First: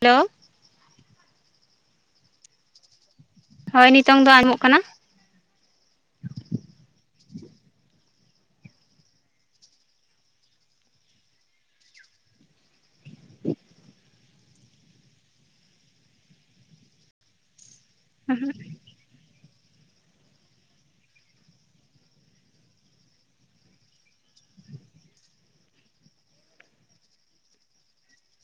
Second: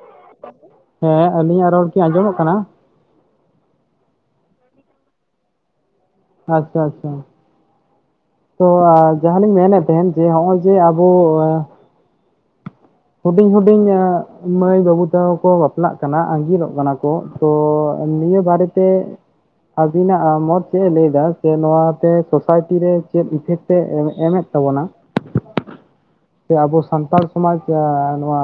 Hello ᱦᱮᱸ ᱟᱹᱞᱤᱧᱟᱜ ᱨᱚᱲ ᱠᱤ ᱟᱸᱡᱚᱢᱚᱜ ᱠᱟᱱᱟ? ᱦᱳᱭ ᱱᱤᱛᱚᱝ ᱫᱚ ᱟᱡᱚᱢᱚᱜ ᱠᱟᱱᱟ? ᱟᱪᱪᱷᱟ ᱟᱪᱪᱷᱟ᱾ ᱛᱚ ᱡᱟᱦᱟᱸ ᱞᱤᱧ ᱢᱮᱱᱮᱫ ᱛᱟᱦᱮᱱ ᱡᱮ ᱱᱚᱜᱼᱚᱭ ᱡᱮ ᱟᱵᱚ ᱦᱩᱰᱤᱧ ᱦᱩᱰᱤᱧ ᱢᱟᱹᱭ ᱵᱟᱹᱵᱩ ᱛᱟᱠᱚ ᱠᱚ ᱵᱟᱯᱞᱟᱜ ᱠᱟᱱᱟ ᱟᱸᱜᱤᱨᱚᱜ ᱠᱟᱱᱟ ᱠᱚ᱾ ᱠᱚ ᱛᱚ ᱱᱤᱭᱟᱹ ᱵᱟᱨᱮᱛᱮ ᱟᱹᱵᱤᱱᱟᱜ ᱢᱚᱛ ᱪᱮᱫ ᱮ ᱞᱟᱹᱭ ᱮᱫᱟ ᱥᱮ ᱱᱚᱣᱟᱛᱮ ᱥᱳᱥᱟᱭᱴᱤ ᱨᱮ ᱪᱮᱫ ᱤᱯᱷᱮᱠᱴ ᱮ ᱮᱢᱮᱫ ᱛᱟᱵᱚᱱᱟ᱾ ᱥᱮ ᱟᱵᱚ ᱥᱟᱱᱛᱟᱲ ᱥᱚᱢᱟᱡᱽ ᱮ ᱱᱚᱣᱟ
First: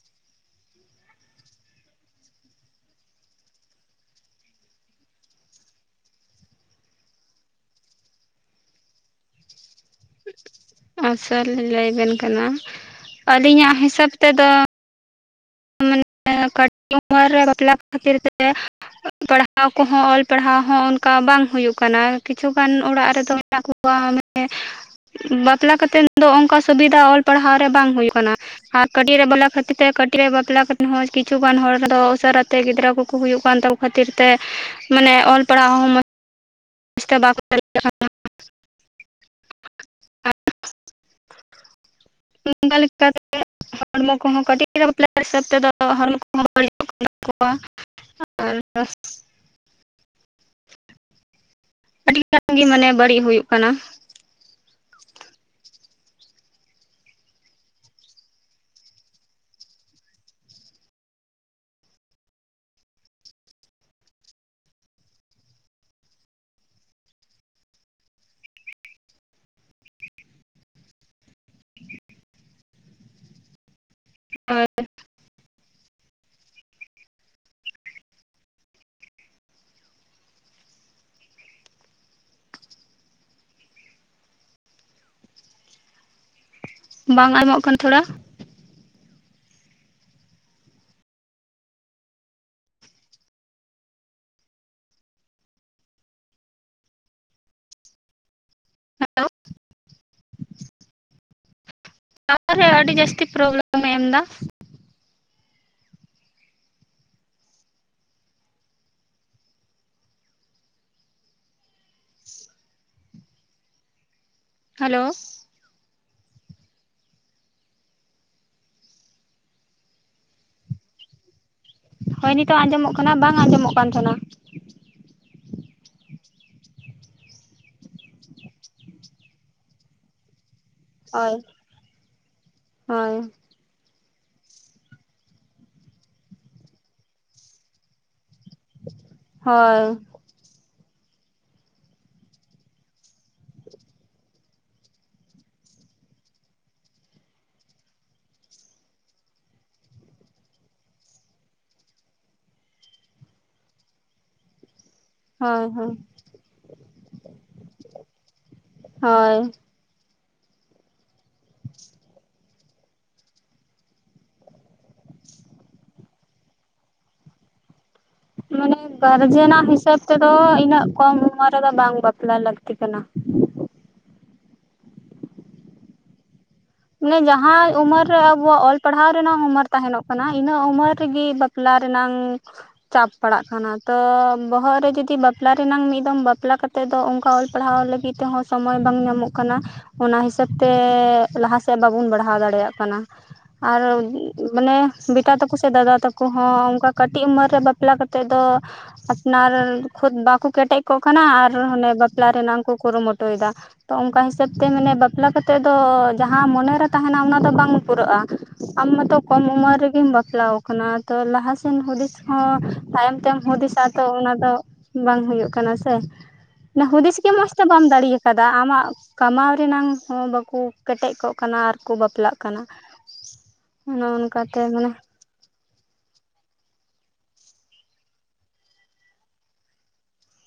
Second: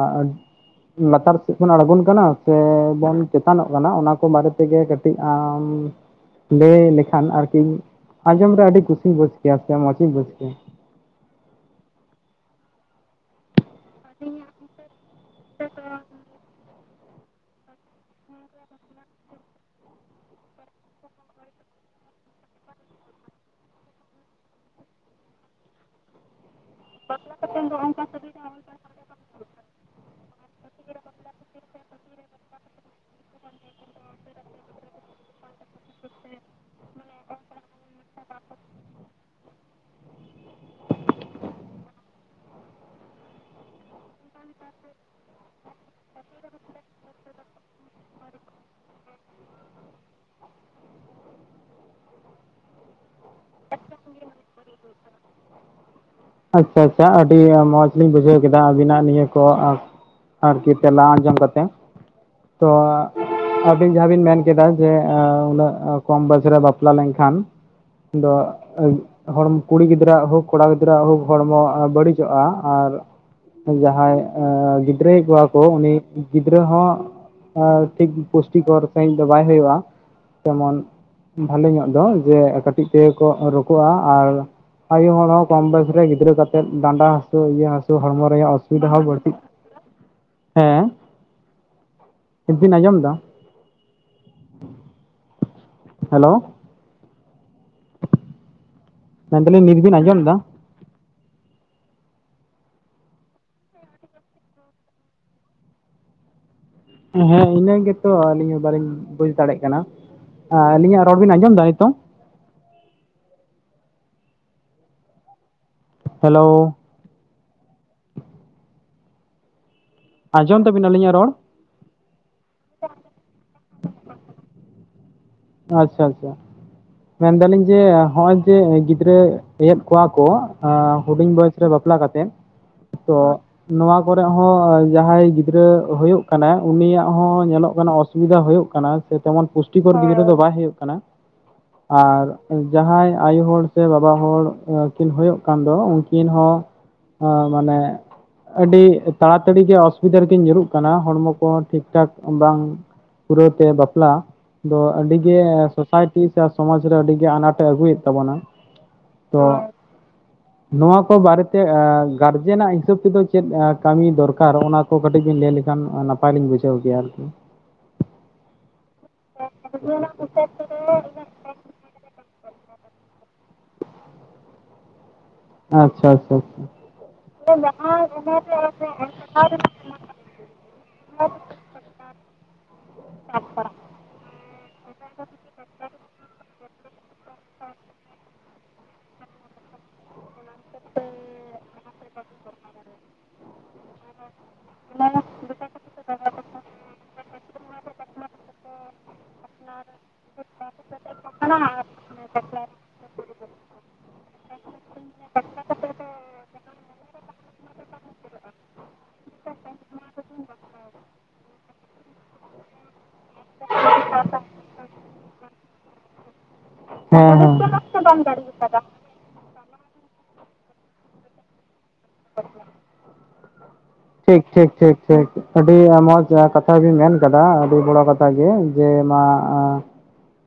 ᱞᱟᱛᱟᱨ ᱥᱮᱫ ᱵᱚᱱ ᱟᱲᱜᱚᱱ ᱠᱟᱱᱟ ᱥᱮᱻᱵᱚᱱ ᱪᱮᱛᱟᱱᱚᱜ ᱠᱟᱱᱟ ᱚᱱᱟ ᱠᱚ ᱵᱟᱨᱮ ᱛᱮᱜᱮ ᱠᱟᱹᱴᱤᱡ ᱟᱢ ᱞᱟᱹᱭ ᱞᱮᱠᱷᱟᱱ ᱟᱨᱠᱤ ᱟᱸᱡᱚᱢ ᱨᱮ ᱟᱹᱰᱤ ᱠᱩᱥᱤᱧ ᱵᱩᱡ ᱠᱮᱭᱟ ᱥᱮ ᱢᱚᱪ ᱤᱧ ᱵᱩᱡ ᱠᱮᱭᱟ᱾ ᱟᱪᱪᱷᱟ ᱞᱤᱧ ᱞᱟᱹᱭᱵᱤᱱ ᱠᱟᱱᱟ ᱟᱹᱞᱤᱧᱟᱜ ᱦᱤᱥᱟᱹᱵ ᱛᱮᱫᱚ [inaudible] ᱠᱟᱹᱴᱤᱡ ᱩᱢᱟᱹᱨ ᱨᱮ ᱵᱟᱯᱞᱟ ᱠᱷᱟᱹᱛᱤᱨ ᱛᱮ ᱯᱟᱲᱦᱟᱣ ᱠᱚᱦᱚᱸ ᱚᱞ ᱯᱟᱲᱦᱟᱣ ᱦᱚᱸ ᱚᱱᱠᱟ ᱵᱟᱝ ᱦᱩᱭᱩᱜ ᱠᱟᱱᱟ, ᱠᱤᱪᱷᱩᱜᱟᱱ ᱚᱲᱟᱜ ᱨᱮᱫᱚ ᱢᱮᱱᱟᱜ ᱠᱚᱣᱟ ᱢᱟᱱᱮ ᱵᱟᱯᱞᱟ ᱠᱟᱛᱮ ᱫᱚ ᱚᱱᱠᱟ ᱥᱩᱵᱤᱫᱷᱟ ᱚᱞ ᱯᱟᱲᱦᱟᱣ ᱨᱮ ᱵᱟᱝ ᱦᱳᱭ ᱠᱟᱱᱟ ᱟᱨ ᱠᱟᱹᱴᱤᱡ ᱨᱮ ᱵᱟᱞᱟ ᱠᱷᱟᱹᱛᱤᱨ ᱛᱮ ᱠᱟᱹᱴᱤᱡ ᱨᱮ ᱵᱟᱯᱞᱟ ᱠᱷᱟᱹᱛᱤᱨ ᱠᱤᱪᱷᱩᱜᱟᱱ ᱦᱚᱲᱫᱚ ᱩᱥᱟᱹᱨᱟᱛᱮ ᱜᱤᱫᱽᱨᱟᱹ ᱠᱚᱠᱚ ᱦᱩᱭᱩᱜ ᱠᱟᱱ ᱛᱟᱠᱚ ᱠᱷᱟᱹᱛᱤᱨ ᱛᱮ ᱢᱟᱱᱮ ᱚᱞ ᱯᱟᱲᱦᱟᱣ ᱦᱚᱸ [inaudible] [inaudible] ᱚᱱᱠᱟ ᱞᱮᱠᱟ ᱠᱟᱛᱮᱜ ᱦᱚᱲᱢᱚ ᱠᱚᱦᱚᱸ ᱠᱟᱹᱴᱤᱡ ᱵᱟᱯᱞᱟ ᱦᱤᱥᱟᱹᱵ ᱛᱮᱫᱚ ᱦᱚᱲᱢᱚ ᱠᱚᱦᱚᱸ [inaudible] ᱠᱚᱣᱟ᱾ [inaudible] ᱟᱹᱰᱤ ᱜᱟᱱ ᱜᱮ ᱢᱟᱱᱮ ᱵᱟᱹᱲᱤᱡ ᱦᱳᱭᱳᱜ ᱠᱟᱱᱟ᱾ ᱟᱪᱪᱷᱟ ᱟᱪᱪᱷᱟ ᱟᱹᱰᱤ ᱢᱚᱸᱡᱽ ᱞᱤᱧ ᱵᱩᱡᱷᱟᱹᱣ ᱠᱮᱫᱟ ᱟᱹᱵᱤᱱᱟᱜ ᱱᱤᱭᱟᱹ ᱠᱚ ᱟᱨᱠᱤ ᱛᱮᱞᱟ ᱟᱸᱡᱚᱢ ᱠᱟᱛᱮ, ᱛᱚ ᱟᱹᱵᱤᱱ ᱡᱟᱦᱟᱸ ᱵᱤᱱ ᱢᱮᱱ ᱠᱮᱫᱟ ᱡᱮ ᱩᱱᱟᱹᱜ ᱠᱚᱢ ᱵᱮᱥ ᱨᱮ ᱵᱟᱯᱞᱟ ᱞᱮᱱᱠᱷᱟᱱ, ᱫᱚ ᱦᱚᱲ ᱠᱩᱲᱤ ᱜᱤᱫᱽᱨᱟᱹᱣᱟᱜ ᱦᱳᱠ ᱠᱚᱲᱟ ᱜᱤᱫᱽᱨᱟᱹᱣᱟᱜ ᱦᱳᱠ ᱦᱚᱲᱢᱚ ᱵᱟᱹᱲᱤᱡᱚᱜᱼᱟ ᱟᱨ ᱡᱟᱦᱟᱸᱭ ᱜᱤᱫᱽ ᱨᱟᱹᱭᱮᱫ ᱠᱚᱣᱟ ᱠᱚ ᱩᱱᱤ ᱜᱤᱫᱽᱨᱟᱹ ᱦᱚᱸ ᱟᱸᱻ ᱴᱷᱤᱠ ᱯᱩᱥᱴᱤᱠᱚᱨ ᱥᱟᱺᱦᱤᱡ ᱫᱚ ᱵᱟᱭ ᱦᱩᱭᱩᱜᱼᱟ ᱛᱮᱢᱚᱱ ᱵᱷᱟᱞᱮ ᱧᱚᱜ ᱫᱚ ᱡᱮ ᱠᱟᱹᱴᱤᱡ ᱛᱮᱠᱚ ᱨᱳᱠᱚᱜᱼᱟ ᱟᱨᱼᱼ ᱟᱭᱩ ᱦᱚᱲ ᱦᱚᱸ ᱠᱚᱢ ᱵᱚᱭᱮᱥ ᱨᱮ ᱜᱤᱫᱽᱨᱟᱹ ᱠᱟᱛᱮᱫ ᱰᱟᱸᱰᱟ ᱵᱟᱝ ᱦᱟᱹᱥᱩ ᱟᱸᱡᱚᱢᱚᱜ ᱤᱭᱟᱹ ᱠᱟᱱᱟ ᱦᱟᱹᱥᱩ ᱛᱷᱚᱲᱟ ᱦᱚᱲᱢᱚ ᱨᱮᱭᱟᱜ ᱚᱥᱼᱼ ᱩᱵᱤᱫᱦᱟ ᱦᱚᱸ ᱵᱟᱲᱛᱤ ᱦᱮᱸ? ᱦᱤᱛ ᱵᱤᱱ ᱟᱸᱡᱚᱢ ᱫᱟ? ᱦᱮᱞᱳ ᱦᱮᱸ [inaudible] ᱢᱮᱱᱫᱟᱞᱤᱧ ᱱᱤᱛᱵᱤᱱ ᱟᱸᱡᱚᱢ ᱫᱟ? ᱛᱟᱯᱳ ᱨᱮ ᱟᱹᱰᱤ ᱡᱟᱹᱥᱛᱤ ᱯᱨᱚᱵᱞᱮᱢ ᱮ ᱮᱢ ᱫᱟ᱾ ᱦᱮᱸ ᱤᱱᱟᱹ ᱜᱮᱛᱚ ᱟᱹᱞᱤᱧ ᱦᱚᱸ ᱵᱟᱹᱞᱤᱧ ᱵᱩᱡᱽ ᱫᱟᱲᱮᱭᱟᱜ ᱠᱟᱱᱟ, ᱟᱹᱞᱤᱧᱟᱜ ᱨᱚᱲ ᱵᱤᱱ ᱟᱸᱡᱚᱢ ᱮᱫᱟ ᱱᱤᱛᱚᱝ? ᱦᱮᱞᱳ᱾ ᱦᱮᱞᱳ᱾ ᱟᱸᱡᱚᱢ ᱫᱟᱵᱤᱱ ᱟᱞᱤᱧᱟᱜ ᱨᱚᱲ? ᱦᱳᱭ ᱱᱤᱛᱚᱜ ᱟᱸᱡᱚᱢᱚᱜ ᱠᱟᱱᱟ ᱵᱟᱝ ᱟᱸᱡᱚᱢᱚᱜ ᱠᱟᱱ ᱛᱟᱦᱮᱱᱟ ᱟᱪᱪᱷᱟ, ᱟᱪᱪᱷᱟ, ᱢᱮᱱᱫᱟᱞᱤᱧ ᱡᱮ ᱦᱚᱜ ᱚᱭ ᱡᱮ ᱜᱤᱫᱽᱨᱟᱹ ᱭᱮᱫᱽ ᱠᱚᱣᱟ ᱠᱚᱼᱼ ᱦᱩᱰᱤᱧ ᱦᱳᱭ ᱵᱚᱭᱚᱥ ᱨᱮ ᱵᱟᱯᱞᱟ ᱠᱟᱛᱮᱫ ᱦᱳᱭ ᱛᱚᱼᱼ ᱱᱚᱣᱟ ᱠᱚᱨᱮ ᱦᱚᱸ ᱡᱟᱦᱟᱸᱭ ᱜᱤᱫᱽᱨᱟᱹ ᱦᱩᱭᱩᱜ ᱠᱟᱱᱟ ᱩᱱᱤᱭᱟᱜ ᱦᱚᱸ ᱧᱮᱞᱚᱜ ᱠᱟᱱᱟᱼᱼ ᱥᱩᱵᱤᱫᱷᱟ ᱦᱩᱭᱩᱜ ᱠᱟᱱᱟ ᱥᱮ ᱛᱮᱢᱚᱱ ᱦᱳᱭ ᱯᱩᱥᱴᱤᱠᱚᱨ ᱜᱤᱫᱽᱨᱟᱹ ᱫᱚ ᱵᱟᱭ ᱦᱩᱭᱩᱜ ᱠᱟᱱᱟ᱾ ᱟᱨ ᱡᱟᱦᱟᱸᱭ ᱟᱭᱳ ᱦᱚᱲ ᱥᱮ ᱵᱟᱵᱟ ᱦᱚᱲ ᱠᱤᱱ ᱦᱭᱳᱜ ᱠᱟᱱ ᱫᱚ ᱩᱱᱠᱤᱱ ᱦᱚᱸ ᱟᱸ ᱢᱟᱱᱮ ᱟᱹᱰᱤ ᱛᱟᱲᱟᱛᱟᱲᱤ ᱜᱮ ᱚᱥᱩᱵᱤᱫᱷᱟ ᱨᱤᱠᱤᱱ ᱧᱩᱨᱩᱜ ᱠᱟᱱᱟ ᱦᱚᱲᱢᱚ ᱠᱚ ᱴᱷᱤᱠ ᱴᱷᱟᱠ ᱵᱟᱝᱼᱼ ᱯᱩᱨᱟᱹᱣ ᱛᱮ ᱵᱟᱯᱞᱟ ᱫᱚ ᱟᱹᱰᱤᱜᱮ ᱦᱳᱭ ᱦᱳᱭ ᱥᱳᱥᱟᱭᱴᱤ ᱥᱮ ᱥᱚᱢᱟᱡᱽ ᱨᱮ ᱟᱹᱰᱤᱜᱮ ᱟᱱᱟᱴᱮ ᱟᱹᱜᱩᱭᱮᱫ ᱛᱟᱵᱚᱱᱟ, ᱦᱳᱭ ᱛᱚᱼᱼ ᱱᱚᱣᱟ ᱠᱚ ᱵᱟᱨᱮᱛᱮ ᱜᱟᱨᱡᱮᱱ-ᱟᱜ ᱦᱤᱥᱟᱹᱵ ᱛᱮᱫᱚ ᱪᱮᱫ ᱠᱟᱹᱢᱤ ᱫᱚᱨᱠᱟᱨ ᱚᱱᱟ ᱠᱚ ᱠᱟᱹᱴᱤᱡ ᱵᱤᱱ ᱞᱟᱹᱭ ᱞᱮᱠᱷᱟᱱ ᱱᱟᱯᱟᱭ ᱞᱤᱧ ᱵᱩᱡᱷᱟᱹᱣ ᱠᱮᱭᱟ ᱟᱨᱠᱤ? ᱢᱟᱱᱮ ᱜᱟᱨᱡᱮᱱᱟᱜ ᱦᱤᱥᱟᱹᱵ ᱛᱮᱫᱚ ᱤᱱᱟᱹᱜ ᱠᱚᱢ ᱩᱢᱟᱹᱨᱼᱼ ᱫᱚ ᱵᱟᱝ ᱵᱟᱯᱞᱟ ᱞᱟᱹᱠᱛᱤ ᱠᱟᱱᱟ᱾ ᱟᱪᱪᱷᱟᱼᱟᱪᱪᱷᱟᱼᱟᱪᱪᱷᱟ ᱢᱟᱱᱮ ᱡᱟᱦᱟᱸᱭ ᱩᱢᱮᱨ ᱨᱮ ᱟᱵᱚᱣᱟᱜ ᱚᱞ ᱯᱟᱲᱦᱟᱣ ᱨᱮᱱᱟᱜ ᱩᱢᱟᱹᱨ ᱛᱟᱦᱮᱱᱚᱜ ᱠᱟᱱᱟ ᱤᱱᱟᱹ ᱩᱢᱮᱨ ᱨᱮᱜᱤ ᱵᱟᱼᱼ ᱯᱞᱟ ᱨᱮᱱᱟᱝ ᱪᱟᱸᱯ ᱯᱟᱲᱟᱜ ᱠᱟᱱᱟ᱾ ᱛᱚ ᱵᱚᱦᱚᱜ ᱨᱮ ᱡᱩᱫᱤ ᱵᱟᱯᱞᱟ ᱨᱮᱱᱟᱝ ᱢᱤᱫ ᱫᱚᱢ ᱵᱟᱯᱞᱟ ᱠᱟᱛᱮᱫ ᱫᱚ ᱚᱱᱠᱟ ᱚᱞ ᱯᱟᱲᱦᱟᱣ ᱞᱟᱹᱜᱤᱫ ᱛᱮᱦᱚᱸ ᱥᱚᱢᱚᱭ ᱵᱟᱝ ᱧᱟᱢᱚᱜ ᱠᱟᱱᱟ ᱚᱱᱟ ᱦᱤᱥᱟᱹᱵ ᱛᱮᱻ ᱞᱟᱦᱟ ᱛᱮ ᱵᱟᱵᱚᱱ ᱵᱟᱲᱦᱟᱣ ᱫᱟᱲᱮᱭᱟᱜ ᱠᱟᱱᱟ ᱟᱨ ᱢᱟᱱᱮ ᱵᱮᱴᱟ ᱛᱟᱠᱚ ᱥᱮ ᱫᱟᱫᱟ ᱛᱟᱠᱚ ᱦᱚᱸ ᱚᱱᱠᱟ ᱠᱟᱹᱴᱤᱡ ᱩᱢᱮᱨ ᱨᱮ ᱵᱟᱯᱞᱟ ᱠᱟᱛᱮᱫ ᱫᱚ, ᱟᱨ ᱠᱷᱩᱫ ᱵᱟᱠᱚ ᱠᱮᱴᱮᱡ ᱠᱚᱜ ᱠᱟᱱᱟ ᱟᱨ ᱦᱚᱱᱮ ᱵᱟᱼᱼ ᱯᱞᱟ ᱨᱮᱱᱟᱝ ᱠᱚ ᱠᱩᱨᱩ ᱢᱩᱴᱩ ᱭᱮᱫᱟ ᱛ ᱚᱱᱠᱟ ᱦᱤᱥᱟᱹᱵ ᱛᱮ ᱢᱟᱱᱮ ᱵᱟᱯᱞᱟ ᱠᱟᱛᱮ ᱫᱚ ᱡᱟᱸᱼᱼ ᱦᱟᱸ ᱢᱚᱱᱮᱨᱮ ᱛᱟᱦᱮ ᱱᱟ ᱚᱱᱟ ᱫᱚ ᱵᱟᱝ ᱯᱩᱨᱟᱹᱜᱼᱟ᱾ ᱟᱢ ᱢᱟᱛᱚ ᱠᱚᱢ ᱩᱢᱮᱨ ᱨᱮᱜᱤᱢ ᱵᱟᱯᱞᱟ ᱟᱠᱟᱱᱟ ᱛᱚ ᱞᱟᱦᱟ ᱥᱮᱱ ᱦᱩᱫᱤᱥ ᱦᱚᱸ ᱛᱟᱭᱚᱢ ᱛᱮᱢ ᱦᱩᱫᱤᱥᱟ ᱛᱚ ᱚᱱᱟ ᱫᱚ ᱵᱟᱝ ᱦᱩᱭᱩᱜ ᱠᱟᱱᱟ ᱥᱮ᱾ ᱦᱩᱫᱤᱥ ᱜᱮ ᱦᱮᱸ ᱢᱚᱸᱡᱽ ᱛᱮ ᱵᱟᱢ ᱦᱮᱸ ᱫᱟᱲᱮ ᱟᱠᱟᱫᱟ ᱟᱢᱟᱜ ᱠᱟᱢᱟᱣ ᱨᱮᱱᱟᱝ ᱦᱚᱸ ᱵᱟᱠᱚᱼᱼ ᱠᱮᱴᱮᱡ ᱠᱚᱜ ᱠᱟᱱᱟ ᱟᱨ ᱠᱚ ᱵᱟᱯᱞᱟᱜ ᱠᱟᱱᱟ ᱚᱱᱮ ᱴᱷᱤᱠ ᱚᱱᱠᱟᱛᱮ ᱴᱷᱤᱠ ᱢᱟᱱᱮ᱾ ᱴᱷᱤᱠ ᱴᱷᱤᱠ ᱟᱹᱰᱤ ᱢᱚᱡᱽ ᱠᱟᱛᱷᱟ ᱵᱤᱱ ᱢᱮᱱ ᱠᱟᱫᱟ ᱟᱹᱰᱤ ᱵᱚᱲᱚ ᱠᱟᱛᱷᱟ ᱜᱮ, ᱡᱮ ᱢᱟᱼᱼ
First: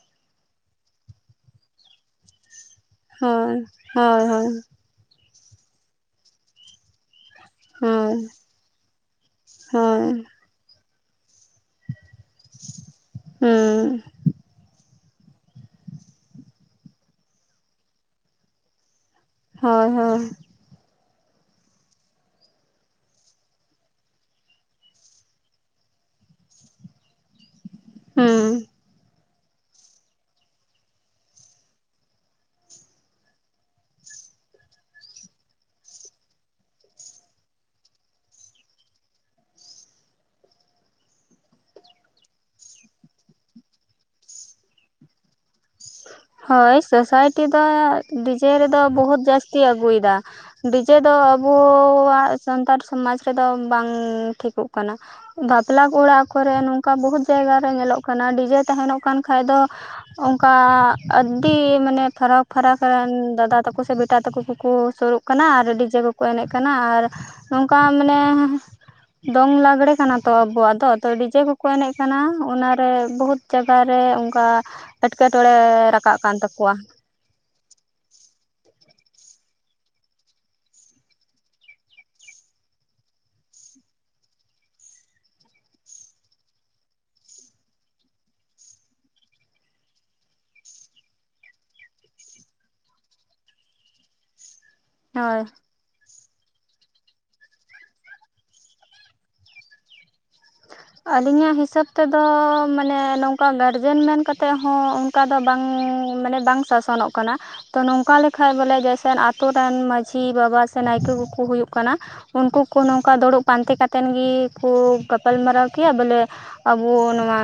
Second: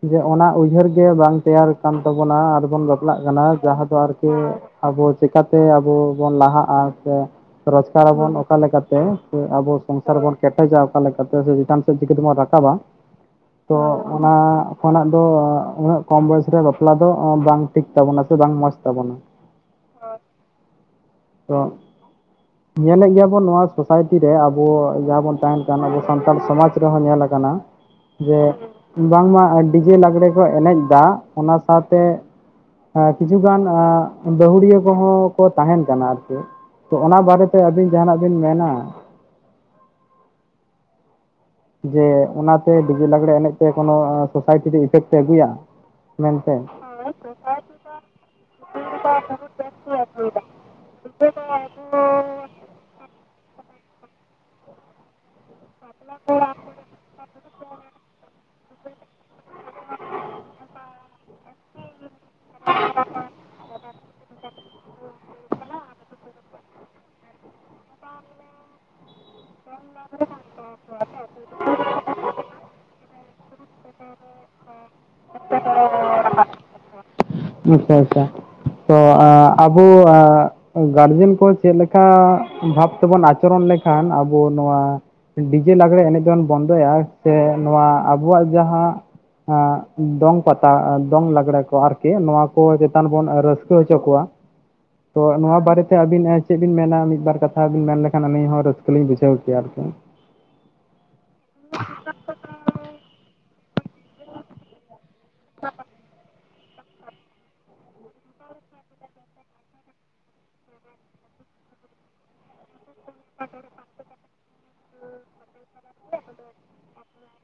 ᱡᱮ ᱚᱱᱟ ᱩᱭᱦᱟᱹᱨ ᱜᱮ ᱵᱟᱝ ᱛᱮᱭᱟᱨ ᱠᱟᱱ ᱛᱟᱵᱚᱱᱟ ᱟᱨᱵᱚᱱ ᱵᱟᱯᱼᱼ ᱞᱟᱜ ᱦᱳᱭ ᱠᱟᱱᱟ ᱡᱟᱦᱟᱸ ᱫᱚ ᱦᱳᱭ ᱟᱨᱠᱤ ᱦᱳᱭ ᱟᱵᱚ ᱪᱤᱠᱟᱹᱛᱮ ᱟᱵᱚ ᱵᱚᱱ ᱞᱟᱦᱟᱜᱼᱟ, ᱥᱮᱼᱼ ᱦᱳᱭ ᱨᱳᱡᱽᱜᱟᱨ ᱟᱵᱚᱱ ᱚᱠᱟ ᱞᱮᱠᱟᱛᱮ ᱟᱵᱚ ᱦᱳᱭ ᱥᱚᱝᱥᱟᱨ ᱵᱚᱱ ᱠᱮᱴᱮᱡᱟ ᱚᱠᱟ ᱞᱮᱠᱟᱛᱮ ᱥᱮ ᱪᱮᱛᱟᱱ ᱥᱮᱫᱽ ᱪᱤᱠᱟᱹ ᱛᱮᱵᱚᱱ ᱨᱟᱠᱟᱵ ᱟ, ᱛᱚ ᱦᱩᱸ ᱚᱱᱟ ᱠᱷᱚᱱᱟᱜ ᱫᱚ ᱩᱱᱟᱹᱜ ᱠᱚᱢ ᱵᱚᱭᱮᱥ ᱨᱮ ᱵᱟᱯᱞᱟ ᱫᱚ ᱵᱟᱝ ᱴᱷᱤᱠ ᱛᱟᱵᱚᱱᱟ ᱥᱮ ᱵᱟᱝ ᱢᱚᱡᱽ ᱛᱟᱵᱚ ᱱᱟ᱾ ᱦᱳᱭ-ᱦᱳᱭ ᱛᱚᱼᱼ ᱧᱮᱞ ᱮᱫ ᱜᱮᱭᱟ ᱵᱚᱱ, ᱱᱚᱣᱟ ᱥᱳᱥᱟᱭᱴᱤ ᱨᱮ ᱟᱵᱚ, ᱚᱻ ᱡᱟᱦᱟᱸ ᱵᱚᱱ ᱛᱟᱦᱮᱸᱱ ᱠᱟᱱ, ᱟᱵᱚ ᱥᱟᱱᱛᱟᱲ ᱥᱚᱢᱟᱡᱽᱼ ᱨᱮᱦᱚᱸ ᱧᱮᱞᱟᱠᱟᱱᱟ ᱡᱮ ᱦᱩᱸ ᱵᱟᱝᱢᱟ ᱰᱤᱡᱮ ᱞᱟᱜᱽᱲᱮ ᱠᱚ ᱮᱱᱮᱡ ᱫᱟ ᱚᱱᱟ ᱥᱟᱣᱛᱮ ᱮᱸ ᱠᱤᱪᱷᱩ ᱜᱟᱱ ᱮᱸ ᱵᱟᱹᱦᱩᱲᱤᱭᱟᱹ ᱠᱚᱦᱚᱸ ᱠᱚ ᱛᱟᱦᱮᱱ ᱠᱟᱱᱟ ᱟᱨᱠᱤ ᱛᱚ ᱚᱱᱟ ᱵᱟᱨᱮᱛᱮ ᱟᱹᱵᱤᱱ ᱡᱟᱦᱟᱸᱱᱟᱜ ᱵᱤᱱ ᱢᱮᱱᱟ᱾ ᱡᱮ ᱚᱱᱟᱛᱮ ᱰᱤᱡᱮ ᱞᱟᱜᱽᱲᱮ ᱮᱱᱮᱡ ᱛᱮ ᱠᱳᱱᱳ ᱥᱳᱥᱟᱭᱴᱤ ᱨᱮ ᱤᱯᱷᱮᱠᱴ ᱮ ᱟᱹᱜᱩᱭᱟ? ᱢᱮᱱᱛᱮ ᱦᱳᱭ ᱥᱳᱥᱟᱭᱴᱤ ᱫᱚᱻ ᱰᱤᱡᱮ ᱨᱮᱫᱚ ᱵᱩᱦᱩᱛ ᱡᱟᱹᱥᱛᱤ ᱟᱹᱜᱩᱭᱫᱟ᱾ ᱰᱤᱡᱮ ᱫᱚ ᱟᱵᱩᱻᱣᱟᱜ ᱥᱟᱱᱛᱟᱲ ᱥᱚᱢᱟᱡᱽ ᱨᱮᱫᱚ ᱵᱟᱝᱻ ᱴᱷᱤᱠᱳᱜ ᱠᱟᱱᱟ᱾ ᱵᱟᱯᱞᱟ ᱠᱩᱲᱟᱜ ᱠᱚᱨᱮ ᱱᱚᱝᱠᱟ ᱵᱩᱦᱩᱛ ᱡᱟᱭᱜᱟ ᱨᱮ ᱧᱮᱞᱚᱜ ᱠᱟᱱᱟ ᱰᱤᱡᱮ ᱛᱟᱦᱮᱱᱚᱜ ᱠᱟᱱ ᱠᱷᱟᱡ ᱫᱚ ᱚᱝᱠᱟᱻ ᱟᱹᱰᱰᱤᱻ ᱢᱟᱱᱮ ᱯᱷᱟᱨᱟᱠᱼᱯᱷᱟᱨᱟᱠ ᱨᱮᱱ ᱫᱟᱫᱟ ᱛᱟᱠᱩ ᱥᱮ ᱵᱮᱴᱟ ᱛᱟᱠᱩ ᱠᱩ ᱠᱚ ᱥᱩᱨᱩᱜ ᱠᱟᱱᱟ ᱾ ᱟᱨ ᱰᱤᱡᱮ ᱠᱚᱠᱚ ᱮᱱᱮᱜ ᱠᱟᱱᱟ ᱾ ᱟᱨ ᱱᱚᱝᱠᱟ ᱢᱟᱱᱮ, ᱼᱼ ᱫᱚᱝ ᱞᱟᱜᱽᱲᱮ ᱠᱟᱱᱟ ᱛᱚ ᱟᱵᱚᱣᱟᱜ ᱫᱚ ᱛᱚ ᱰᱤᱡᱮ ᱠᱚᱠᱚ ᱮᱱᱮᱡ ᱠᱟᱱᱟ, ᱚᱱᱟᱨᱮ ᱵᱩᱦᱩᱛ ᱡᱟᱜᱟ ᱨᱮ ᱚᱝᱠᱟ ᱮᱴᱠᱮᱴᱚᱬᱮᱻ ᱨᱟᱠ ᱠᱟᱜ ᱠᱟᱱ ᱛᱟᱠᱚᱣᱟ᱾ ᱟᱪᱪᱷᱟ ᱟᱪᱪᱷᱟ ᱛᱚ ᱟᱸᱜ ᱟᱵᱚᱣᱟᱜ ᱜᱟᱨᱡᱮᱱ ᱠᱚ ᱪᱮᱫ ᱞᱮᱠᱟᱻ ᱵᱷᱟᱵᱽ ᱛᱮᱵᱚᱱ ᱟᱪᱚᱨᱚᱱ ᱞᱮᱠᱷᱟᱱ ᱟ ᱵᱚ ᱱᱚᱣᱟ ᱰᱤᱡᱮ ᱞᱟᱜᱽᱲᱮ ᱮᱱᱮᱡ ᱫᱚᱱ ᱵᱚᱱᱫᱚᱭᱟ, ᱥᱮ ᱱᱚᱣᱟ ᱟᱵᱚᱣᱟᱜ ᱡᱟᱦᱟᱸ ᱦᱮᱸᱜ ᱫᱚᱝ ᱯᱟᱛᱟ ᱫᱚᱝ ᱞᱟᱜᱽᱲᱮ ᱠᱚ ᱟᱨᱠᱤ ᱱᱚᱣᱟ ᱠᱚ ᱪᱮᱛᱟᱱ ᱵᱚᱱ ᱨᱟᱹᱥᱠᱟᱹ ᱦᱚᱪᱚ ᱠᱚᱣᱟ᱾ ᱛᱚ ᱦᱳᱭ ᱱᱚᱣᱟ ᱵᱟᱨᱮᱛᱮ ᱟᱹᱵᱤᱱ ᱪᱮᱫ ᱵᱤᱱ ᱢᱮᱱᱟ ᱢᱤᱫ-ᱵᱟᱨ ᱠᱟᱛᱷᱟ ᱵᱤᱱ ᱢᱮᱱ ᱞᱮᱠᱷᱟᱱ ᱟᱹᱞᱤᱧ ᱦᱚᱸ ᱨᱟᱹᱥᱠᱟᱹ ᱞᱤᱧ ᱵᱩ ᱡᱷᱟᱹᱣ ᱠᱮᱭᱟ ᱟᱨᱠᱤ ᱟᱹᱞᱤᱧᱟᱜ ᱦᱤᱥᱟᱹᱵ ᱛᱮᱫᱚᱻ ᱢᱟᱱᱮ ᱱᱚᱝᱠᱟ ᱞᱮᱰᱵᱮᱱ ᱢᱮᱱ ᱠᱟᱛᱮᱜ ᱦᱚᱸ ᱚᱝᱠᱟ ᱫᱚ ᱵᱟᱝᱻ ᱢᱟᱱᱮ ᱵᱟᱝ ᱥᱟᱥᱚᱱᱚᱜ ᱠᱟᱱᱟ᱾ ᱛᱚ ᱱᱚᱝᱠᱟ ᱞᱮᱠᱷᱟᱡ ᱵᱚᱞᱮ ᱡᱮᱭᱥᱨ ᱟᱛᱩ ᱨᱮᱱ ᱢᱟᱺᱡᱷᱤ ᱵᱟᱵᱟ ᱥᱮ ᱱᱟᱭᱠᱮ ᱠᱩᱠᱩ ᱦᱩᱭᱩᱜ ᱠᱟᱱᱟ, ᱩᱱᱠᱩ ᱠᱩ ᱱᱚᱝᱠᱟ ᱫᱩᱲᱩᱵ ᱯᱟᱱᱛᱮ ᱠᱟᱛᱮᱱ ᱜᱤ ᱠᱩ ᱜᱟᱯᱟᱞ ᱢᱟᱨᱟᱣ ᱠᱮᱭᱟ ᱵᱚᱞᱮ ᱟᱵᱚ ᱱᱚᱣᱟ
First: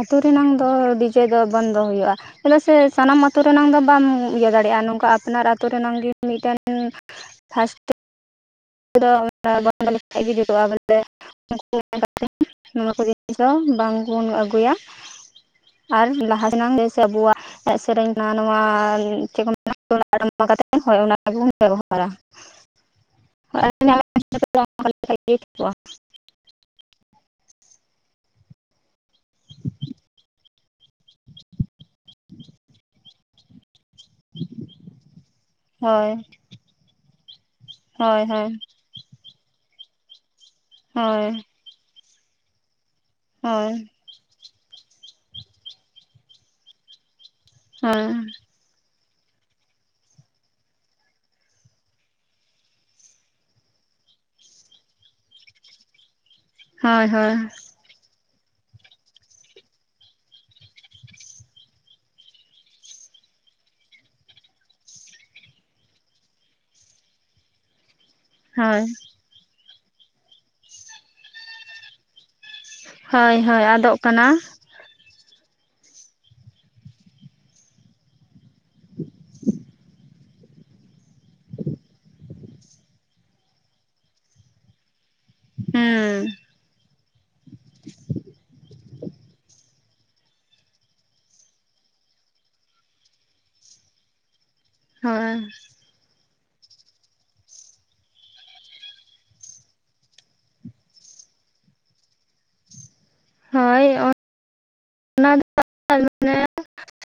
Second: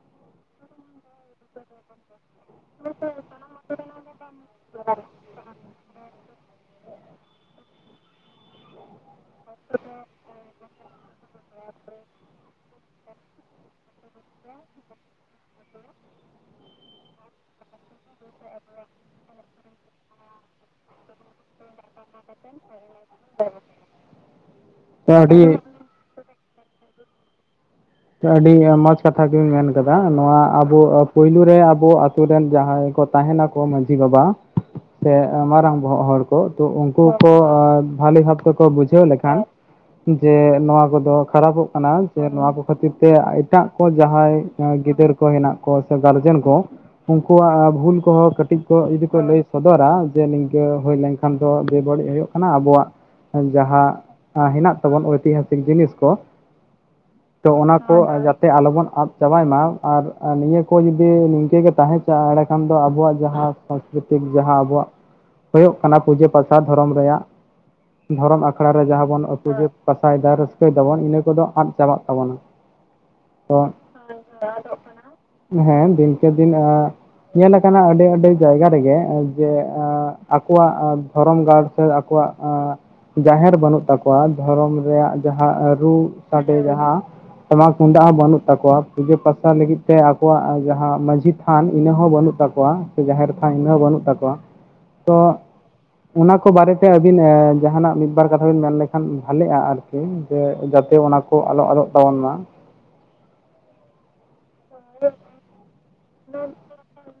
ᱟᱛᱩ ᱨᱮᱱᱟᱝ ᱫᱚ ᱰᱤᱡᱮ ᱫᱚ ᱵᱚᱱᱫᱚ ᱦᱩᱭᱩᱜ-ᱟ᱾ ᱪᱮᱫᱟᱜ ᱥᱮ ᱥᱟᱱᱟᱢ ᱟᱛᱳ ᱨᱮᱱᱟᱝ ᱫᱚ ᱵᱟᱢ ᱤᱭᱟᱹ ᱫᱟᱲᱮᱭᱟᱜ-ᱟ ᱱᱚᱝᱠᱟ ᱟᱯᱱᱟᱨ ᱟᱛᱳ ᱨᱮᱱᱟᱝ ᱜᱮ ᱢᱤᱫ ᱴᱮᱱ ᱥᱟᱥᱛᱷᱚ [inaudible] ᱡᱩᱛᱩᱜ-ᱟ ᱵᱚᱞᱮ [inaudible] ᱱᱚᱣᱟ ᱠᱚ ᱡᱤᱱᱤᱥ ᱫᱚ ᱵᱟᱝ ᱵᱚᱱ ᱟᱹᱜᱩᱭᱟ᱾ ᱟᱨ ᱞᱟᱦᱟ [inaudible] ᱜᱮ ᱥᱮ ᱟᱵᱚᱣᱟᱜ ᱮᱱᱮᱡ ᱥᱮᱨᱮᱧ ᱱᱟ ᱱᱚᱣᱟᱻ ᱪᱮᱫ ᱠᱚ [inaudible] ᱦᱳᱭ ᱚᱱᱟ ᱠᱚᱜᱮ ᱵᱚᱱ ᱵᱮᱵᱚᱦᱟᱨᱟ᱾ [inaudible] [inaudible] ᱛᱚ ᱟᱹᱰᱤ ᱠᱚᱜ-ᱟ᱾ ᱟᱹᱰᱤ ᱢᱚᱸᱡᱽ ᱠᱟᱛᱷᱟ ᱵᱤᱱ ᱢᱮᱱ ᱠᱟᱫᱟ ᱱᱚᱣᱟ ᱟᱵᱚ ᱯᱳᱭᱞᱳ ᱨᱮ ᱟᱵᱚ ᱟᱛᱩ ᱨᱮᱱ ᱡᱟᱦᱟᱸᱭ ᱠᱚ ᱛᱟᱦᱮᱱᱟ ᱠᱚ ᱢᱟᱺᱡᱷᱤ ᱵᱟᱵᱟ ᱥᱮ ᱢᱟᱨᱟᱝ ᱵᱚᱦᱚᱜ ᱦᱚᱲ ᱠᱚ ᱛᱳ ᱩᱱᱠᱩ ᱠᱚ ᱵᱷᱟᱞᱤ ᱵᱷᱟᱵ ᱦᱳᱭ ᱛᱮᱠᱚ ᱵᱩᱡᱷᱟᱹᱣ ᱞᱮᱠᱷᱟᱱ ᱡᱮ ᱱᱚᱣᱟ ᱠᱚᱫᱚ ᱦᱳᱭ ᱠᱷᱟᱨᱟᱯᱚᱜ ᱠᱟᱱᱟ ᱡᱮ ᱱᱚᱣᱟ ᱠᱚ ᱠᱷᱟᱹᱛᱤᱨ ᱛᱮ ᱦᱳᱭ ᱮᱴᱟᱜ ᱠᱚ ᱡᱟᱦᱟᱸᱭ ᱜᱤᱫᱟᱹᱨ ᱠᱚ ᱦᱮᱱᱟᱜ ᱠᱚ ᱥᱮ ᱜᱟᱨᱡᱮᱱ ᱠᱚ ᱩᱱᱠᱩᱣᱟᱜ ᱵᱷᱩᱞ ᱠᱚᱦᱚᱸ ᱦᱳᱭ ᱠᱟᱹᱴᱤᱡ ᱡᱮ ᱡᱩᱫᱤ ᱠᱚ ᱞᱟᱹᱭ ᱥᱚᱫᱚᱨᱟ ᱡᱮ ᱱᱤᱝᱠᱟᱹ ᱦᱳᱭ ᱞᱮᱝᱠᱷᱟᱱ ᱫᱚ ᱵᱮ-ᱵᱟᱹᱲᱤᱡ ᱦᱳᱭᱳᱜ ᱠᱟᱱᱟ, ᱟᱵᱚᱣᱟᱜ ᱡᱟᱦᱟᱸ ᱦᱮᱱᱟᱜ ᱛᱟᱵᱚᱱ ᱳᱭᱛᱤᱦᱟᱥᱤᱠ ᱡᱤᱱᱤᱥ ᱠᱚ ᱦᱚᱭ ᱦᱚᱭ ᱛᱚ ᱚᱱᱟ ᱠᱚ ᱡᱟᱛᱮ ᱟᱞᱚᱵᱚᱱ ᱟᱫ ᱪᱟᱵᱟᱭ ᱢᱟ ᱟᱨ ᱱᱤᱭᱟᱹ ᱠᱚ ᱡᱩᱫᱤ ᱱᱤᱝᱠᱟᱹ ᱜᱮ ᱛᱟᱦᱮᱸ ᱮᱲᱮ ᱠᱷᱟᱱ ᱫᱚ ᱟᱵᱚᱣᱟᱜ ᱡᱟᱦᱟᱸ ᱥᱚᱸᱥᱠᱨᱤᱛᱤᱠ ᱡᱟᱦᱟᱸ ᱟᱵᱚᱣᱟᱜ ᱦᱳᱭᱳᱜ ᱠᱟᱱᱟ ᱯᱩᱡᱟᱹ ᱯᱟᱥᱟ ᱫᱷᱚᱨᱚᱢ ᱨᱮᱭᱟᱜ ᱫᱷᱚᱨᱚᱢ ᱟᱠᱷᱲᱟ ᱨᱮ ᱦᱳᱭ ᱡᱟᱦᱟᱸ ᱵᱚᱱ ᱯᱩᱡᱟᱹ ᱯᱟᱥᱟᱭ ᱫᱟ ᱨᱟᱹᱥᱠᱟᱹᱭ ᱫᱟᱵᱚᱱ ᱤᱱᱟᱹ ᱠᱚᱫᱚ ᱟᱫ ᱪᱟᱵᱟᱜ ᱛᱟᱵᱚᱱᱟ ᱦᱚᱭ ᱦᱚᱭ ᱛᱚ ᱟᱫᱚᱜ ᱠᱟᱱᱟ ᱦᱮᱸ ᱫᱤᱱᱠᱮ ᱫᱤᱱ ᱟᱸᱜ ᱧᱮᱞ ᱟᱠᱟᱱᱟ ᱟᱹᱰᱤ ᱟᱹᱰᱤ ᱡᱟᱭᱜᱟ ᱨᱮᱜᱮ ᱡᱮ ᱟᱸᱜ ᱟᱠᱚᱣᱟᱜ ᱫᱷᱚᱨᱚᱢ ᱜᱟᱲ ᱥᱮ ᱟᱠᱚᱣᱟᱜ ᱡᱟᱦᱮᱨ ᱵᱟᱹᱱᱩᱜ ᱛᱟᱠᱚᱣᱟ ᱫᱷᱚᱨᱚᱢ ᱨᱮᱭᱟᱜ ᱡᱟᱦᱟᱸ ᱨᱩ ᱦᱩᱸ ᱥᱟᱰᱮ ᱡᱟᱦᱟᱸ ᱴᱟᱢᱟᱠ ᱛᱩᱢᱫᱟᱜ ᱦᱚᱸ ᱵᱟᱹᱱᱩᱜ ᱛᱟᱠᱚᱣᱟ ᱯᱩᱡᱟᱹ ᱯᱟᱥᱟ ᱞᱟᱹᱜᱤᱫ ᱛᱮ ᱟᱠᱚᱣᱟᱜ ᱡᱟᱦᱟᱸ ᱢᱟᱺᱡᱷᱤ ᱛᱷᱟᱱ ᱤᱱᱟᱹ ᱦᱚᱸ ᱵᱟᱹᱱᱩᱜ ᱛᱟᱠᱚᱣᱟ ᱥᱮ ᱡᱟᱦᱮᱨ ᱛᱷᱟᱱ ᱤᱱᱟᱹ ᱦᱚᱸ ᱵᱟᱹᱱᱩᱜ ᱛᱟᱠᱚᱣᱟ ᱛᱚ ᱦᱳᱭ ᱚᱱᱟ ᱠᱚ ᱵᱟᱨᱮᱛᱮ ᱟᱹᱵᱤᱱ ᱡᱟᱦᱟᱱᱟᱜ ᱢᱤᱫ ᱵᱟᱨ ᱠᱟᱛᱷᱟ ᱵᱤᱱ ᱢᱮᱱ ᱞᱮᱠᱷᱟᱱ ᱵᱷᱟᱞᱮᱜᱼᱟ ᱟᱨᱠᱤ ᱥᱮ ᱡᱟᱛᱮ ᱚᱱᱟ ᱠᱚ ᱟᱞᱚ ᱟᱫᱚᱜ ᱛᱟᱵᱚᱱ ᱢᱟ ᱦᱳᱭᱻ ᱚᱱᱟ ᱫᱚ ᱢᱮᱱᱮ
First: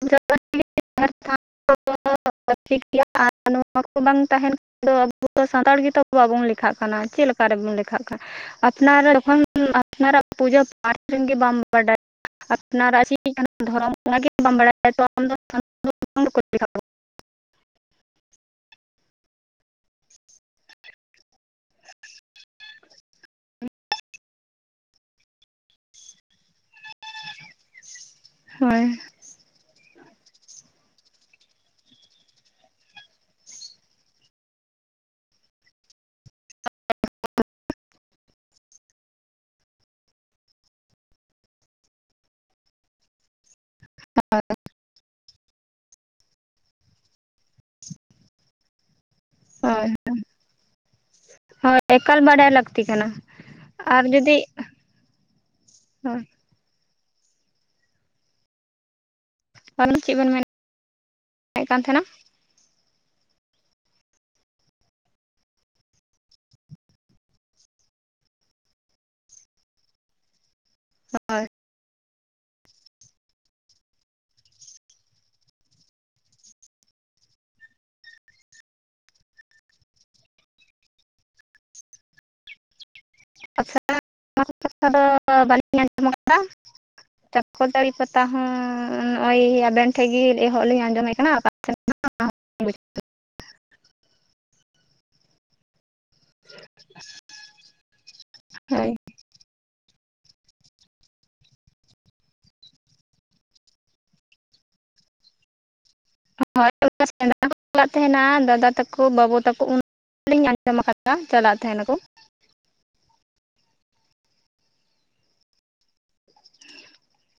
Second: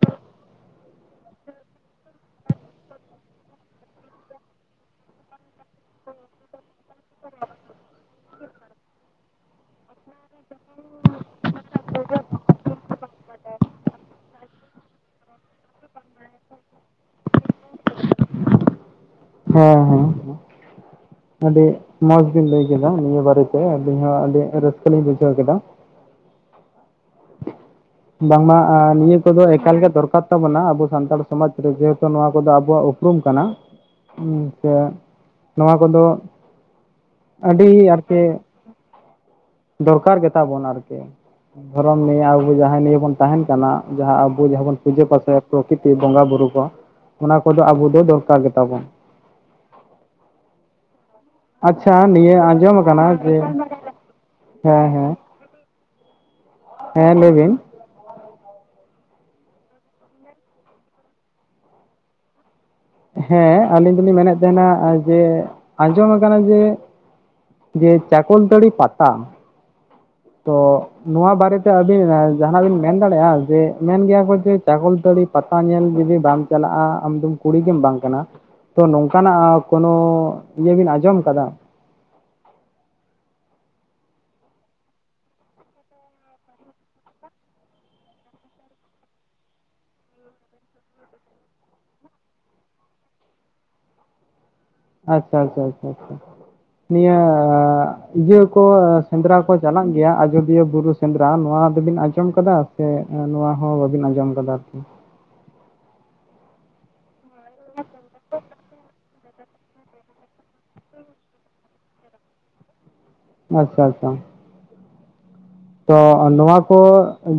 [unintelligible] [unintelligible] ᱴᱷᱤᱠ ᱜᱮᱭᱟ ᱟᱨ ᱱᱚᱣᱟᱠᱚ ᱵᱟᱝ ᱛᱟᱦᱮᱱ ᱟᱵᱚ ᱫᱚ ᱥᱟᱱᱛᱟᱲ ᱜᱮᱛᱚ ᱵᱟᱵᱚᱱ ᱞᱮᱠᱷᱟᱜ ᱠᱟᱱᱟ ᱪᱮᱫ ᱞᱮᱠᱟ ᱨᱮᱵᱚᱱ ᱞᱮᱠᱷᱟᱜ ᱠᱟᱱᱟ [unintelligible] ᱟᱯᱱᱟᱨ ᱡᱚᱠᱷᱚᱱ ᱟᱯᱱᱟᱨ ᱯᱩᱡᱟᱹ ᱯᱟᱴ ᱜᱮ ᱵᱟᱢ ᱵᱟᱰᱟᱭ ᱦ [inaudible] ᱟᱯᱱᱟᱨᱟᱜ [inaudible] ᱠᱟᱱᱟ ᱫᱷᱚᱨᱚᱢ ᱚᱱᱟ ᱜᱮ ᱵᱟᱢ ᱵᱟᱲᱟᱭᱟ ᱛᱚ ᱟᱢ ᱫᱚ [inaudible] ᱦᱮᱸ ᱦᱮᱸ [inaudible] ᱟᱹᱰᱤ ᱢᱚᱸᱡᱽ ᱵᱤᱱ ᱞᱟᱹᱭ ᱠᱮᱫᱟ ᱱᱤᱭᱟᱹ ᱵᱟᱨᱮ ᱛᱮ ᱟᱹᱞᱤᱧ ᱦᱚᱸ ᱟᱹᱰᱤ ᱨᱟᱹᱥᱠᱟᱹ ᱞᱤᱧ ᱵᱩᱡᱷᱟᱹᱣ ᱠᱮᱫᱟ ᱵᱟᱝᱢᱟ ᱦᱳᱭ ᱱᱤᱭᱟᱹ ᱠᱚᱫᱚ ᱮᱠᱟᱞᱜᱮ ᱫᱚᱨᱠᱟᱨ ᱛᱟᱵᱚᱱᱟ ᱟᱵᱚ ᱥᱟᱱᱛᱟᱲ ᱥᱚᱢᱟᱡᱽ ᱨᱮ ᱡᱮᱦᱮᱛᱩ ᱱᱚᱣᱟ ᱠᱚᱫᱚ ᱟᱵᱚᱣᱟᱜ ᱩᱯᱨᱩᱢ ᱠᱟᱱᱟ ᱦᱩᱸ ᱥᱮ ᱱᱚᱣᱟ ᱠᱚᱫᱚ ᱟᱹᱰᱤ ᱟᱨᱠᱮ ᱫᱚᱨᱠᱟᱨ ᱜᱮ ᱛᱟᱵᱚᱱ ᱟᱨᱠᱤ ᱫᱷᱚᱨᱚᱢ ᱱᱤᱭᱮ ᱟᱵᱚ ᱡᱟᱦᱟᱸᱭ ᱱᱤᱭᱮ ᱵᱚᱱ ᱛᱟᱦᱮᱱ ᱠᱟᱱᱟ ᱡᱟᱦᱟᱸ ᱟᱵᱚ ᱡᱟᱦᱟᱸ ᱵᱚᱱ ᱯᱩᱡᱟᱹ ᱯᱟᱥᱮ ᱯᱨᱚᱠᱤᱛᱤ ᱵᱚᱸᱜᱟ ᱵᱩᱨᱩ ᱠᱚ ᱚᱱᱟ ᱠᱚᱫᱚ ᱟᱵᱚ ᱫᱚ ᱫᱚᱨᱠᱟᱨ ᱜᱮ ᱛᱟᱵᱚᱱ ᱦᱳᱭ ᱦᱮᱸ ᱦᱳᱭ ᱟᱪᱪᱷᱟ ᱮᱠᱟᱞ ᱱᱤᱭᱟᱹ ᱵᱟᱰᱟᱭ ᱟᱸᱡᱚᱢ ᱞᱟᱹᱠᱛᱤ ᱟᱠᱟᱱᱟ ᱠᱟᱱᱟ ᱡᱮ ᱟᱨ ᱡᱩᱫᱤ ᱦᱮᱸ ᱦᱮᱸ ᱦᱳᱭ ᱦᱮᱸ ᱞᱟᱹᱭ ᱵᱤᱱ ᱵᱚᱢ ᱪᱮᱫ ᱵᱮᱱ ᱢᱮᱱᱮᱫ ᱢᱮᱱᱮᱫ ᱛᱟᱦᱮᱱᱟ [inaudible] ᱦᱮᱸ ᱟᱹᱞᱤᱧ ᱫᱚᱞᱤᱧ ᱢᱮᱱᱮᱫ ᱛᱟᱦᱮᱱᱟ ᱡᱮ ᱟᱸᱡᱚᱢ ᱟᱠᱟᱱᱟ ᱡᱮ ᱡᱮ ᱪᱟᱠᱚᱞᱛᱟᱹᱲᱤ ᱯᱟᱛᱟ ᱛᱚ ᱱᱚᱣᱟ ᱦᱳᱭ ᱵᱟᱨᱮᱛᱮ ᱟᱹᱵᱤᱱ ᱡᱟᱦᱱᱟᱜ ᱵᱮᱱ ᱢᱮᱱ ᱫᱟᱲᱮᱭᱟᱜᱼᱟ ᱡᱮ ᱢᱮᱱ ᱜᱮᱭᱟ ᱠᱚ ᱡᱮ ᱪᱟᱠᱚᱞ ᱫᱟᱹᱲᱤ ᱯᱟᱛᱟ ᱧᱮᱞ ᱡᱩᱫᱤ ᱵᱟᱢ ᱪᱟᱞᱟᱜᱼᱟ ᱟᱢᱫᱚᱢ ᱠᱩᱲᱤ ᱜᱮᱢ ᱵᱟᱝ ᱠᱟᱱᱟ ᱛᱚ ᱱᱚᱝᱠᱟᱱᱟᱜ ᱠᱳᱱᱳ ᱤᱭᱟᱹ ᱵᱤᱱ ᱟᱸᱡᱚᱢ ᱟᱠᱟᱫᱟ [unintelligible] ᱫᱚ ᱵᱟᱹᱞᱤᱧ ᱟᱸᱡᱚᱢ ᱠᱟᱫᱟ ᱪᱟᱠᱚᱚᱨ ᱫᱟᱹᱲᱤ ᱯᱟᱛᱟ ᱦᱚᱸ ᱱᱚᱜᱼᱚᱭ ᱟᱵᱮᱱ ᱴᱷᱮᱱ ᱜᱮ ᱮᱦᱚᱵ ᱞᱤᱧ ᱟᱸᱡᱚᱢ ᱮ ᱠᱟᱱᱟ [unintelligible] ᱵᱩᱡᱽ [inaudible] ᱟᱪᱪᱷᱟ ᱟᱪᱪᱷᱟ ᱱᱤᱭᱟᱹ ᱤᱭᱟᱹ ᱠᱚ ᱦᱳᱭ ᱥᱮᱸᱫᱽᱨᱟ ᱠᱚ ᱪᱟᱞᱟᱜ ᱜᱮᱭᱟ ᱟᱡᱚᱫᱤᱭᱟᱹ ᱵᱩᱨᱩ ᱥᱮᱸᱫᱽᱨᱟ ᱱᱚᱣᱟ ᱫᱚᱵᱤᱱ ᱟᱸᱡᱚᱢ ᱟᱠᱟᱫᱟ ᱥᱮ ᱱᱚᱣᱟ ᱦᱚᱸ ᱵᱟᱵᱤᱱ ᱟᱸᱡᱚᱢ ᱟᱠᱟᱫᱟ ᱵᱟᱫᱛᱮ [inaudible] ᱦᱳᱭ ᱥᱮᱸᱫᱽᱨᱟ ᱦᱚᱸ [unintelligible] ᱪᱟᱞᱟᱜ ᱛᱟᱦᱮᱸᱱᱟ ᱫᱟᱫᱟ ᱛᱟᱠᱚ ᱵᱟᱹᱵᱩ ᱛᱟᱠᱚ ᱩᱱ [unintelligible] ᱩᱱᱸ ᱞᱤᱧ ᱟᱸᱡᱚᱢ ᱟᱠᱟᱫᱟ ᱪᱟᱞᱟᱜ ᱛᱟᱦᱮᱱᱟ ᱠᱚ ᱟᱪᱪᱷᱟ ᱟᱪᱪᱷᱟ ᱛᱚ ᱱᱚᱣᱟ ᱠᱚ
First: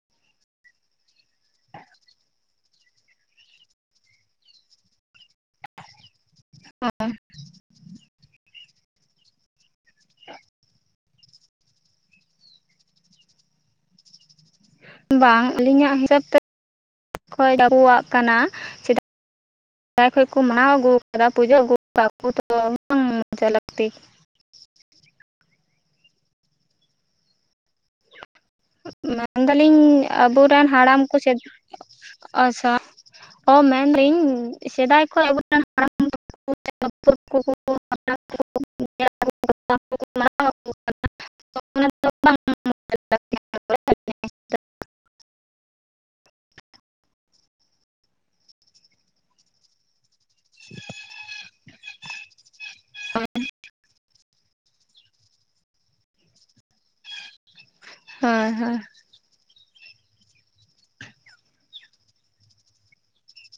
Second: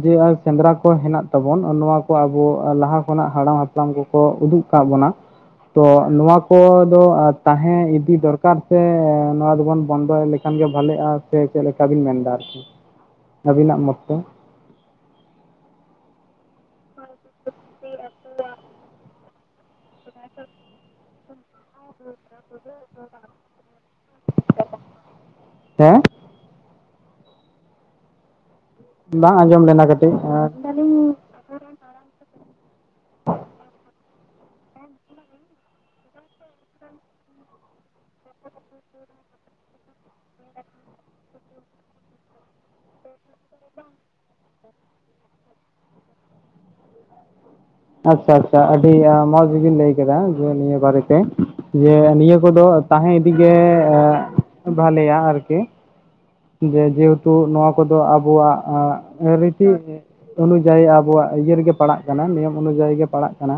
ᱡᱮ ᱥᱮᱸᱫᱽᱨᱟ ᱠᱚ ᱦᱮᱱᱟᱜ ᱛᱟᱵᱚᱱ ᱱᱚᱣᱟ ᱠᱚ ᱟᱵᱚ ᱞᱟᱦᱟ ᱠᱷᱚᱱᱟᱜ ᱦᱟᱲᱟᱢ ᱦᱟᱯᱲ ᱦᱟᱯᱲᱟᱢ ᱠᱚᱠᱚ ᱩᱫᱩᱜ ᱟᱠᱟᱫ ᱵᱚᱱᱟ ᱛᱚ ᱱᱚᱣᱟ ᱠᱚᱫᱚ ᱛᱟᱦᱮᱸ ᱤᱫᱤ ᱫᱚᱨᱠᱟᱨ ᱥᱮ ᱱᱚᱣᱟ ᱫᱚᱵᱚᱱ ᱵᱚᱱᱫᱚᱭ ᱞᱮᱠᱷᱟᱱ ᱜᱮ ᱵᱷᱟᱞᱮᱜᱼᱟ ᱥᱮ ᱪᱮᱫ ᱞᱮᱠᱟ ᱵᱤᱱ ᱢᱮᱱ ᱮᱫᱟ ᱟᱨᱠᱤ ᱟᱹᱵᱤᱱᱟᱜ ᱢᱚᱛ ᱛᱮ ᱵᱟᱝ ᱟᱹᱞᱤᱧᱟᱜ ᱦᱤᱥᱟᱹᱵ ᱛᱮ ᱟᱵᱩᱣᱟᱜ ᱠᱟᱱᱟ ᱪᱮᱫ ᱥᱮᱫᱟᱭ ᱠᱷᱚᱱ ᱠᱚ ᱢᱟᱱᱟᱣ ᱟᱹᱜᱩᱣ ᱟᱠᱟᱫᱟ ᱯᱩᱡᱟᱹ ᱟᱹᱜᱩ ᱟᱠᱟᱫᱟ ᱵᱟᱠᱩ ᱛᱚ ᱵᱟᱝ ᱢᱚᱡᱟ ᱞᱟᱠᱛᱤ ᱦᱮᱸ ᱵᱟᱝ ᱢᱮᱱ ᱟᱸᱡᱚᱢ ᱫᱟᱞᱤᱧ ᱞᱮᱱᱟ ᱠᱟᱹᱴᱤᱡ ᱟᱵᱩᱨᱮᱱ ᱦᱟᱲᱟᱢ ᱠᱚ ᱪᱮᱫ [inaudible] ᱚ ᱢᱮᱱᱫᱟᱹᱧ ᱥᱮᱫᱟᱭ ᱠᱷᱚᱱ ᱟᱵᱚᱨᱮᱱ ᱦᱟᱲᱟᱢ [unintelligible] [unintelligible] ᱟᱪᱪᱷᱟ ᱟᱪᱪᱷᱟ᱾ ᱟᱹᱰᱤ ᱢᱚᱸᱡᱽ ᱵᱤᱱ ᱞᱟᱹᱭ ᱠᱮᱫᱟ ᱡᱮ ᱱᱤᱭᱟᱹ ᱵᱟᱨᱮᱛᱮ ᱡᱮ ᱱᱤᱭᱟᱹ ᱠᱚᱫᱚ ᱛᱟᱦᱮᱸ ᱤᱫᱤ ᱜᱮ ᱵᱷᱟᱞᱮᱭᱟ ᱟᱨᱠᱤ ᱡᱮ ᱡᱮᱦᱮᱛᱩ ᱱᱚᱣᱟ ᱠᱚᱫᱚ ᱦᱳᱭ ᱟᱵᱚᱣᱟᱜ ᱦᱳᱭ ᱟᱸᱜ ᱨᱤᱛᱤ ᱚᱱᱩᱡᱟᱭᱤ ᱟᱵᱚᱣᱟᱜ ᱤᱭᱟᱹ ᱨᱮᱜᱮ ᱯᱟᱲᱟᱜ ᱠᱟᱱᱟ᱾ᱱᱤᱭᱚᱢ ᱚᱱᱩᱡᱟᱭᱤ ᱜᱮ ᱯᱟᱲᱟᱜ ᱠᱟᱱᱟ᱾